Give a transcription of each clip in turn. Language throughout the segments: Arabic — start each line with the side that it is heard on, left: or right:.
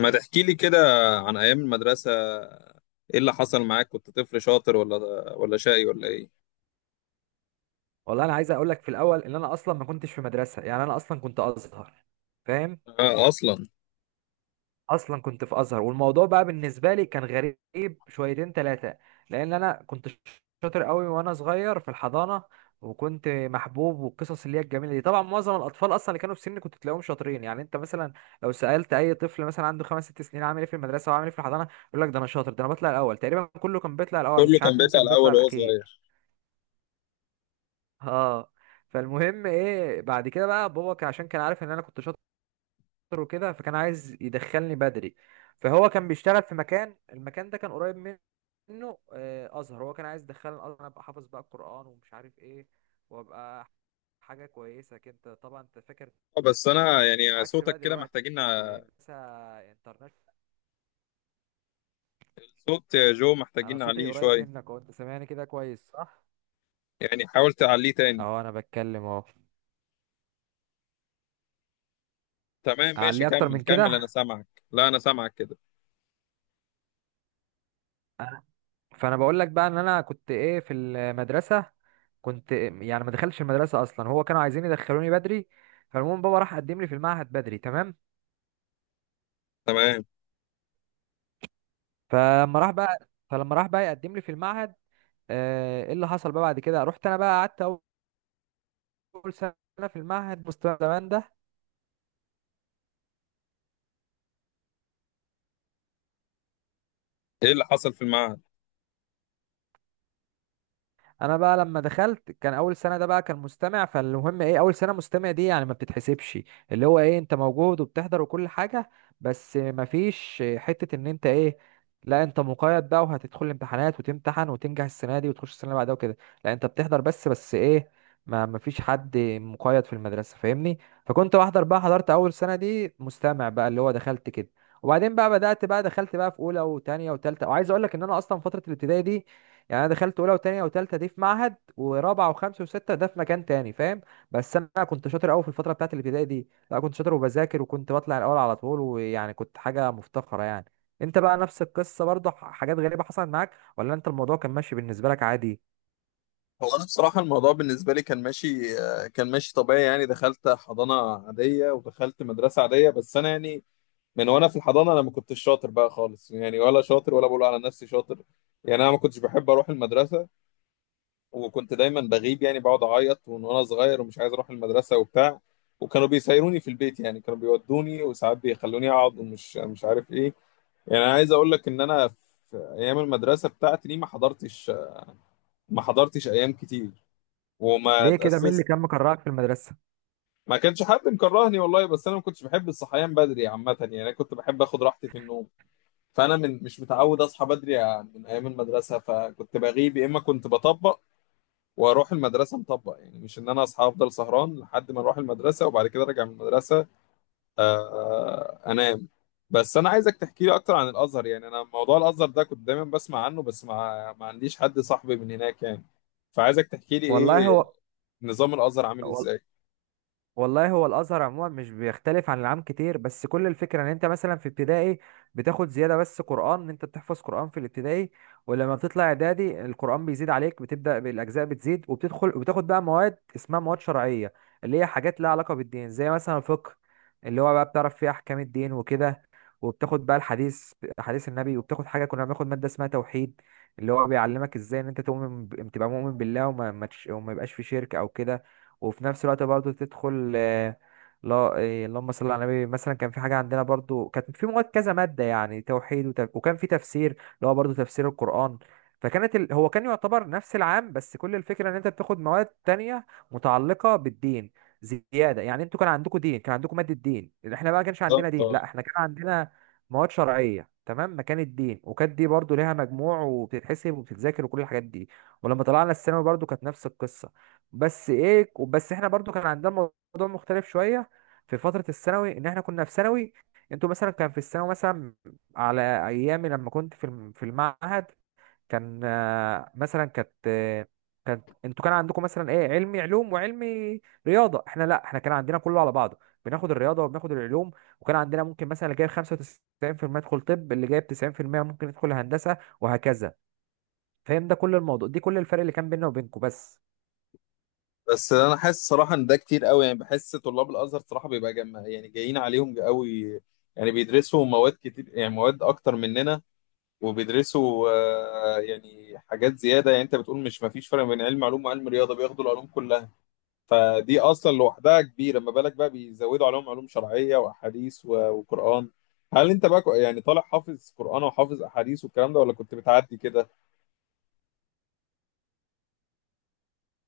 left: ما تحكي لي كده عن ايام المدرسه. ايه اللي حصل معاك؟ كنت طفل شاطر ولا شقي ولا ايه؟
right: والله انا عايز اقول لك في الاول ان انا اصلا ما كنتش في مدرسه، يعني انا اصلا كنت ازهر. فاهم؟
left: آه اصلا.
right: اصلا كنت في ازهر، والموضوع بقى بالنسبه لي كان غريب شويتين ثلاثه. لان انا كنت شاطر قوي وانا صغير في الحضانه، وكنت محبوب والقصص اللي هي الجميله دي. طبعا معظم الاطفال اصلا اللي كانوا في سني كنت تلاقيهم شاطرين. يعني انت مثلا لو سالت اي طفل مثلا عنده خمس ست سنين عامل ايه في المدرسه وعامل ايه في الحضانه، يقول لك ده انا شاطر، ده انا بطلع الاول. تقريبا كله كان بيطلع الاول،
left: كله
right: مش
left: كان
right: عارف مين
left: بيطلع
right: كان بيطلع
left: الاول وهو صغير؟
right: الاخير. اه، فالمهم ايه بعد كده بقى بابا عشان كان عارف ان انا كنت شاطر وكده، فكان عايز يدخلني بدري. فهو كان بيشتغل في مكان، المكان ده كان قريب منه. ازهر، هو كان عايز يدخلني الازهر، أنا ابقى حافظ بقى القران ومش عارف ايه، وابقى حاجه كويسه كده. طبعا انت فاكر،
left: بس
right: تفكير
left: انا
right: بقى
left: يعني
right: عكس
left: صوتك
right: بقى
left: كده
right: دلوقتي،
left: محتاجين
right: بس انترنت.
left: صوت يا جو،
right: انا
left: محتاجين
right: صوتي
left: عليه
right: قريب
left: شويه،
right: منك اهو، انت سامعني كده كويس صح؟
left: يعني حاول تعليه تاني.
right: اهو انا بتكلم اهو.
left: تمام، ماشي،
right: اعليه اكتر
left: كمل
right: من
left: كمل، انا
right: كده.
left: سامعك، لا انا سامعك كده.
right: فانا بقول لك بقى ان انا كنت ايه في المدرسه. كنت يعني ما دخلتش المدرسه اصلا، هو كانوا عايزين يدخلوني بدري. فالمهم بابا راح قدم لي في المعهد بدري. تمام،
left: تمام،
right: فلما راح بقى يقدم لي في المعهد. ايه اللي حصل بقى بعد كده، رحت انا بقى قعدت اول سنه في المعهد، مستوى زمان ده.
left: ايه اللي حصل في المعهد؟
right: انا بقى لما دخلت كان اول سنه ده بقى كان مستمع. فالمهم ايه، اول سنه مستمع دي يعني ما بتتحسبش، اللي هو ايه، انت موجود وبتحضر وكل حاجه، بس ما فيش حته ان انت ايه، لا انت مقيد بقى وهتدخل الامتحانات وتمتحن وتنجح السنه دي وتخش السنه اللي بعدها وكده. لا انت بتحضر بس، بس ايه، ما فيش حد مقيد في المدرسه، فاهمني؟ فكنت بحضر بقى، حضرت اول سنه دي مستمع بقى، اللي هو دخلت كده. وبعدين بقى بدأت بقى دخلت بقى في اولى وتانية وتالتة. وعايز اقول لك ان انا اصلا فترة الابتدائي دي، يعني انا دخلت اولى وتانية وتالتة دي في معهد، ورابعة وخمسة وستة ده في مكان تاني، فاهم؟ بس انا كنت شاطر قوي في الفترة بتاعت الابتدائي دي. لا كنت شاطر وبذاكر، وكنت بطلع الاول على طول، ويعني كنت حاجة مفتخرة يعني. انت بقى نفس القصة برضه؟ حاجات غريبة حصلت معاك ولا انت الموضوع كان ماشي بالنسبة لك عادي؟
left: هو انا بصراحه الموضوع بالنسبه لي كان ماشي، كان ماشي طبيعي. يعني دخلت حضانه عاديه ودخلت مدرسه عاديه، بس انا يعني من وانا في الحضانه، انا ما كنتش شاطر بقى خالص، يعني ولا شاطر ولا بقول على نفسي شاطر. يعني انا ما كنتش بحب اروح المدرسه، وكنت دايما بغيب، يعني بقعد اعيط ومن وانا صغير ومش عايز اروح المدرسه وبتاع. وكانوا بيسيروني في البيت، يعني كانوا بيودوني وساعات بيخلوني اقعد ومش مش عارف ايه. يعني انا عايز اقول لك ان انا في ايام المدرسه بتاعتي دي ما حضرتش، ايام كتير، وما
right: ليه كده؟ مين اللي
left: اتاسست.
right: كان مكرهك في المدرسة؟
left: ما كانش حد مكرهني والله، بس انا ما كنتش بحب الصحيان بدري عامه، يعني انا كنت بحب اخد راحتي في النوم. فانا من مش متعود اصحى بدري يعني من ايام المدرسه، فكنت بغيب يا اما كنت بطبق واروح المدرسه مطبق. يعني مش ان انا اصحى، افضل سهران لحد ما اروح المدرسه وبعد كده ارجع من المدرسه،
right: مم.
left: انام. بس انا عايزك تحكي لي اكتر عن الازهر. يعني انا موضوع الازهر ده كنت دايما بسمع عنه، بس ما عنديش حد صاحبي من هناك يعني. فعايزك تحكي لي
right: والله
left: ايه
right: هو.
left: نظام الازهر عامل
right: وال-
left: ازاي.
right: والله هو الازهر عموما مش بيختلف عن العام كتير، بس كل الفكره ان انت مثلا في ابتدائي بتاخد زياده بس قران، ان انت بتحفظ قران في الابتدائي. ولما بتطلع اعدادي القران بيزيد عليك، بتبدا بالاجزاء بتزيد، وبتدخل وبتاخد بقى مواد اسمها مواد شرعيه، اللي هي حاجات لها علاقه بالدين، زي مثلا الفقه اللي هو بقى بتعرف فيه احكام الدين وكده. وبتاخد بقى الحديث، حديث النبي. وبتاخد حاجه كنا بناخد ماده اسمها توحيد، اللي هو بيعلمك ازاي ان انت تؤمن تبقى مؤمن بالله، وما ما تش- وما يبقاش في شرك او كده. وفي نفس الوقت برضو تدخل آه، لا آه، اللهم صل على النبي، مثلا كان في حاجه عندنا برضو، كانت في مواد كذا ماده، يعني توحيد وكان في تفسير اللي هو برضو تفسير القران. هو كان يعتبر نفس العام، بس كل الفكره ان انت بتاخد مواد تانية متعلقه بالدين زياده. يعني انتوا كان عندكم دين، كان عندكم ماده دين، احنا بقى كانش عندنا دين،
left: بالظبط.
right: لا احنا كان عندنا مواد شرعيه تمام مكان الدين. وكانت دي برضو ليها مجموع وبتتحسب وبتتذاكر وكل الحاجات دي. ولما طلعنا الثانوي برضو كانت نفس القصه، بس ايه، بس احنا برضو كان عندنا موضوع مختلف شويه في فتره الثانوي، ان احنا كنا في ثانوي. انتوا مثلا كان في الثانوي مثلا، على ايامي لما كنت في في المعهد، كان مثلا كانت، انتوا كان عندكم مثلا ايه، علمي علوم وعلمي رياضه. احنا لا، احنا كان عندنا كله على بعضه، بناخد الرياضه وبناخد العلوم. وكان عندنا ممكن مثلا اللي جايب 95% يدخل طب، اللي جايب 90% ممكن يدخل هندسه، وهكذا. فاهم؟ ده كل الموضوع، دي كل الفرق اللي كان بيننا وبينكم بس.
left: بس انا حاسس صراحه ان ده كتير قوي، يعني بحس طلاب الازهر صراحه بيبقى يعني جايين عليهم قوي. يعني بيدرسوا مواد كتير، يعني مواد اكتر مننا، وبيدرسوا يعني حاجات زياده. يعني انت بتقول مش ما فيش فرق بين علم علوم وعلم رياضه، بياخدوا العلوم كلها. فدي اصلا لوحدها كبيره، ما بالك بقى بيزودوا عليهم علوم شرعيه واحاديث وقران. هل انت بقى يعني طالع حافظ قران وحافظ احاديث والكلام ده، ولا كنت بتعدي كده؟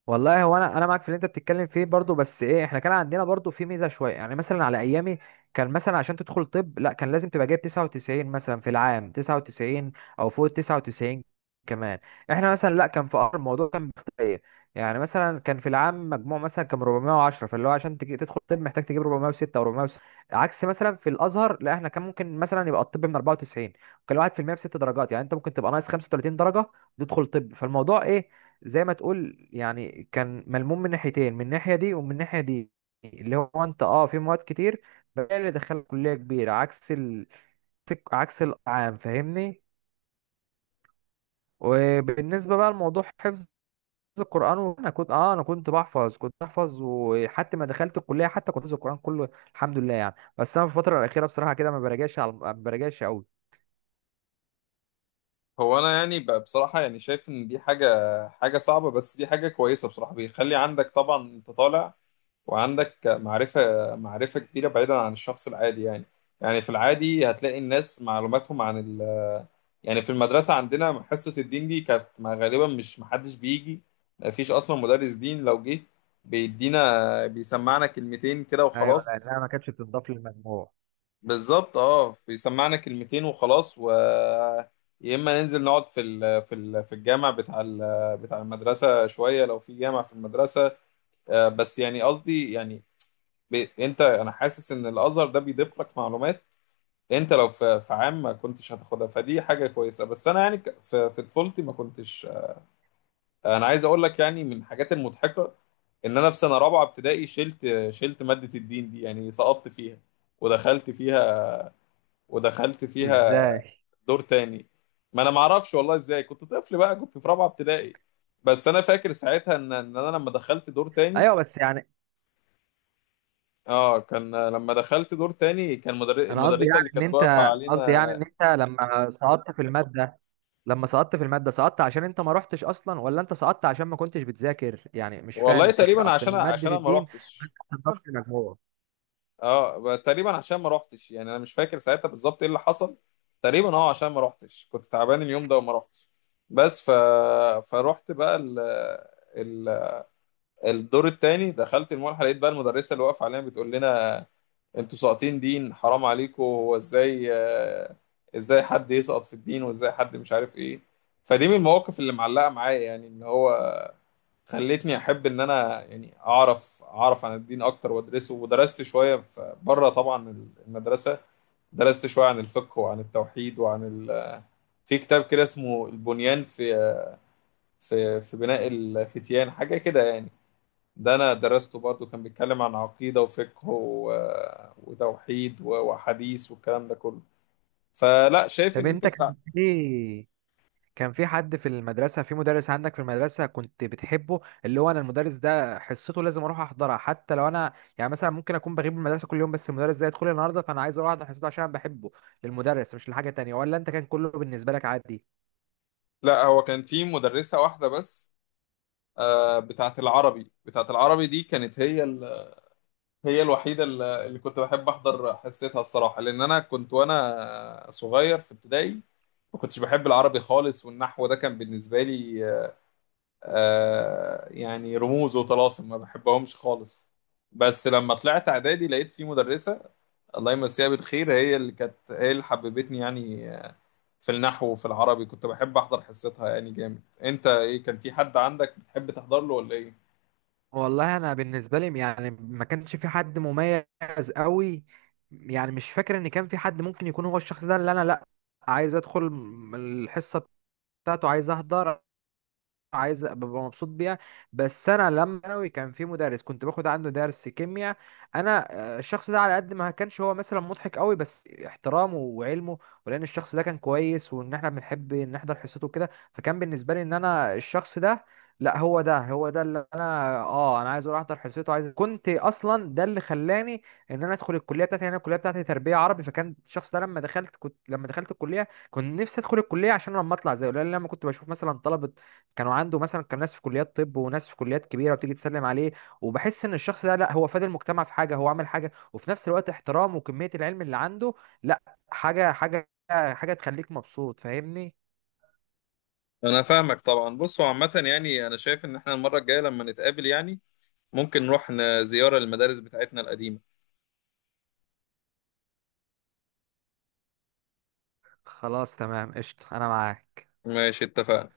right: والله هو، انا معاك في اللي انت بتتكلم فيه برضو، بس ايه، احنا كان عندنا برضو في ميزه شويه. يعني مثلا على ايامي، كان مثلا عشان تدخل طب لا كان لازم تبقى جايب 99 مثلا، في العام 99 او فوق 99 كمان. احنا مثلا لا، كان في أمر، الموضوع كان بيختلف. يعني مثلا كان في العام مجموع مثلا كان 410، فاللي هو عشان تجي تدخل طب محتاج تجيب 406 او 406. عكس مثلا في الازهر، لا احنا كان ممكن مثلا يبقى الطب من 94، وكان الواحد في المية بست درجات، يعني انت ممكن تبقى ناقص 35 درجه تدخل طب. فالموضوع ايه، زي ما تقول يعني كان ملموم من ناحيتين، من الناحية دي ومن الناحية دي. اللي هو انت اه في مواد كتير بقى اللي دخلك كلية كبيرة، عكس عكس العام، فاهمني؟ وبالنسبة بقى لموضوع حفظ القرآن، انا كنت اه، انا كنت بحفظ، كنت بحفظ، وحتى ما دخلت الكلية حتى كنت حافظ القرآن كله، الحمد لله. يعني بس انا في الفترة الأخيرة بصراحة كده ما براجعش، على ما براجعش قوي.
left: هو انا يعني بصراحه يعني شايف ان دي حاجه، صعبه، بس دي حاجه كويسه بصراحه، بيخلي عندك طبعا انت طالع وعندك معرفه، كبيره بعيدا عن الشخص العادي يعني. يعني في العادي هتلاقي الناس معلوماتهم عن ال، يعني في المدرسه عندنا حصه الدين دي كانت غالبا مش محدش بيجي، مفيش اصلا مدرس دين. لو جه بيدينا بيسمعنا كلمتين كده
right: ايوه،
left: وخلاص.
right: لانها ما كانتش بتضاف للمجموع.
left: بالظبط، اه بيسمعنا كلمتين وخلاص، و يا اما ننزل نقعد في في الجامع بتاع بتاع المدرسه شويه لو في جامع في المدرسه. بس يعني قصدي يعني انت انا حاسس ان الازهر ده بيضيف لك معلومات انت لو في عام ما كنتش هتاخدها، فدي حاجه كويسه. بس انا يعني في طفولتي ما كنتش، انا عايز اقول لك يعني من الحاجات المضحكه ان انا في سنه رابعه ابتدائي شلت، ماده الدين دي، يعني سقطت فيها ودخلت فيها، ودخلت فيها
right: ازاي؟
left: دور تاني. ما انا ما اعرفش والله ازاي، كنت طفل بقى كنت في رابعه ابتدائي. بس انا فاكر ساعتها ان انا لما دخلت دور تاني،
right: ايوه بس يعني،
left: اه كان لما دخلت دور تاني كان
right: انا قصدي
left: المدرسه
right: يعني
left: اللي
right: ان
left: كانت واقفه
right: انت، قصدي
left: علينا.
right: يعني ان انت لما سقطت في الماده، لما سقطت في الماده سقطت عشان انت ما رحتش اصلا، ولا انت سقطت عشان ما كنتش بتذاكر؟ يعني مش فاهم
left: والله
right: الفكره،
left: تقريبا
right: اصل
left: عشان،
right: ماده
left: انا ما
right: الدين
left: روحتش.
right: ماده بتضافش مجموع.
left: اه بس تقريبا عشان ما روحتش، يعني انا مش فاكر ساعتها بالظبط ايه اللي حصل. تقريبا اه عشان ما روحتش، كنت تعبان اليوم ده وما روحتش. بس فروحت بقى ال... الدور التاني، دخلت الملحه لقيت بقى المدرسه اللي واقفه علينا بتقول لنا انتوا ساقطين دين، حرام عليكم، هو ازاي؟ ازاي حد يسقط في الدين وازاي حد مش عارف ايه؟ فدي من المواقف اللي معلقه معايا يعني، ان هو خلتني احب ان انا يعني اعرف، عن الدين اكتر وادرسه. ودرست شويه بره طبعا المدرسه، درست شويه عن الفقه وعن التوحيد وعن في كتاب كده اسمه البنيان في في بناء الفتيان، حاجه كده يعني. ده انا درسته برضو، كان بيتكلم عن عقيدة وفقه وتوحيد وحديث والكلام ده كله. فلا شايف
right: طب
left: ان انت
right: انت
left: بتاع،
right: كان في، كان في حد في المدرسه، في مدرس عندك في المدرسه كنت بتحبه، اللي هو انا المدرس ده حصته لازم اروح احضرها حتى لو انا، يعني مثلا ممكن اكون بغيب من المدرسه كل يوم، بس المدرس ده يدخل لي النهارده فانا عايز اروح احضر حصته عشان انا بحبه للمدرس مش لحاجه تانية، ولا انت كان كله بالنسبه لك عادي؟
left: لا هو كان في مدرسة واحدة بس، بتاعت العربي. بتاعت العربي دي كانت هي هي الوحيدة اللي كنت بحب احضر حصتها الصراحة، لان انا كنت وانا صغير في ابتدائي ما كنتش بحب العربي خالص، والنحو ده كان بالنسبة لي يعني رموز وطلاسم ما بحبهمش خالص. بس لما طلعت اعدادي لقيت في مدرسة الله يمسيها بالخير، هي اللي كانت، هي اللي حببتني يعني في النحو وفي العربي، كنت بحب احضر حصتها يعني جامد. انت ايه؟ كان في حد عندك بتحب تحضر له ولا ايه؟
right: والله انا بالنسبه لي يعني ما كانش في حد مميز قوي. يعني مش فاكر ان كان في حد ممكن يكون هو الشخص ده اللي انا لا عايز ادخل الحصه بتاعته، عايز احضر، عايز ابقى مبسوط بيها. بس انا لما ثانوي كان في مدرس كنت باخد عنده درس كيمياء انا. الشخص ده على قد ما كانش هو مثلا مضحك قوي، بس احترامه وعلمه، ولان الشخص ده كان كويس وان احنا بنحب نحضر حصته وكده، فكان بالنسبه لي ان انا الشخص ده، لا هو ده، هو ده اللي انا اه انا عايز اروح احضر حصته عايز. كنت اصلا ده اللي خلاني ان انا ادخل الكليه بتاعتي. يعني انا الكليه بتاعتي تربيه عربي، فكان الشخص ده لما دخلت، كنت لما دخلت الكليه كنت نفسي ادخل الكليه عشان لما اطلع زيه. لان لما كنت بشوف مثلا طلبه كانوا عنده، مثلا كان ناس في كليات طب وناس في كليات كبيره، وتيجي تسلم عليه، وبحس ان الشخص ده لا هو فاد المجتمع في حاجه، هو عمل حاجه، وفي نفس الوقت احترامه وكميه العلم اللي عنده، لا حاجه حاجه حاجه تخليك مبسوط، فاهمني؟
left: انا فاهمك طبعا. بص هو عامه، يعني انا شايف ان احنا المره الجايه لما نتقابل يعني ممكن نروح زياره للمدارس بتاعتنا القديمه.
right: خلاص تمام، قشطه، انا معاك.
left: ماشي اتفقنا.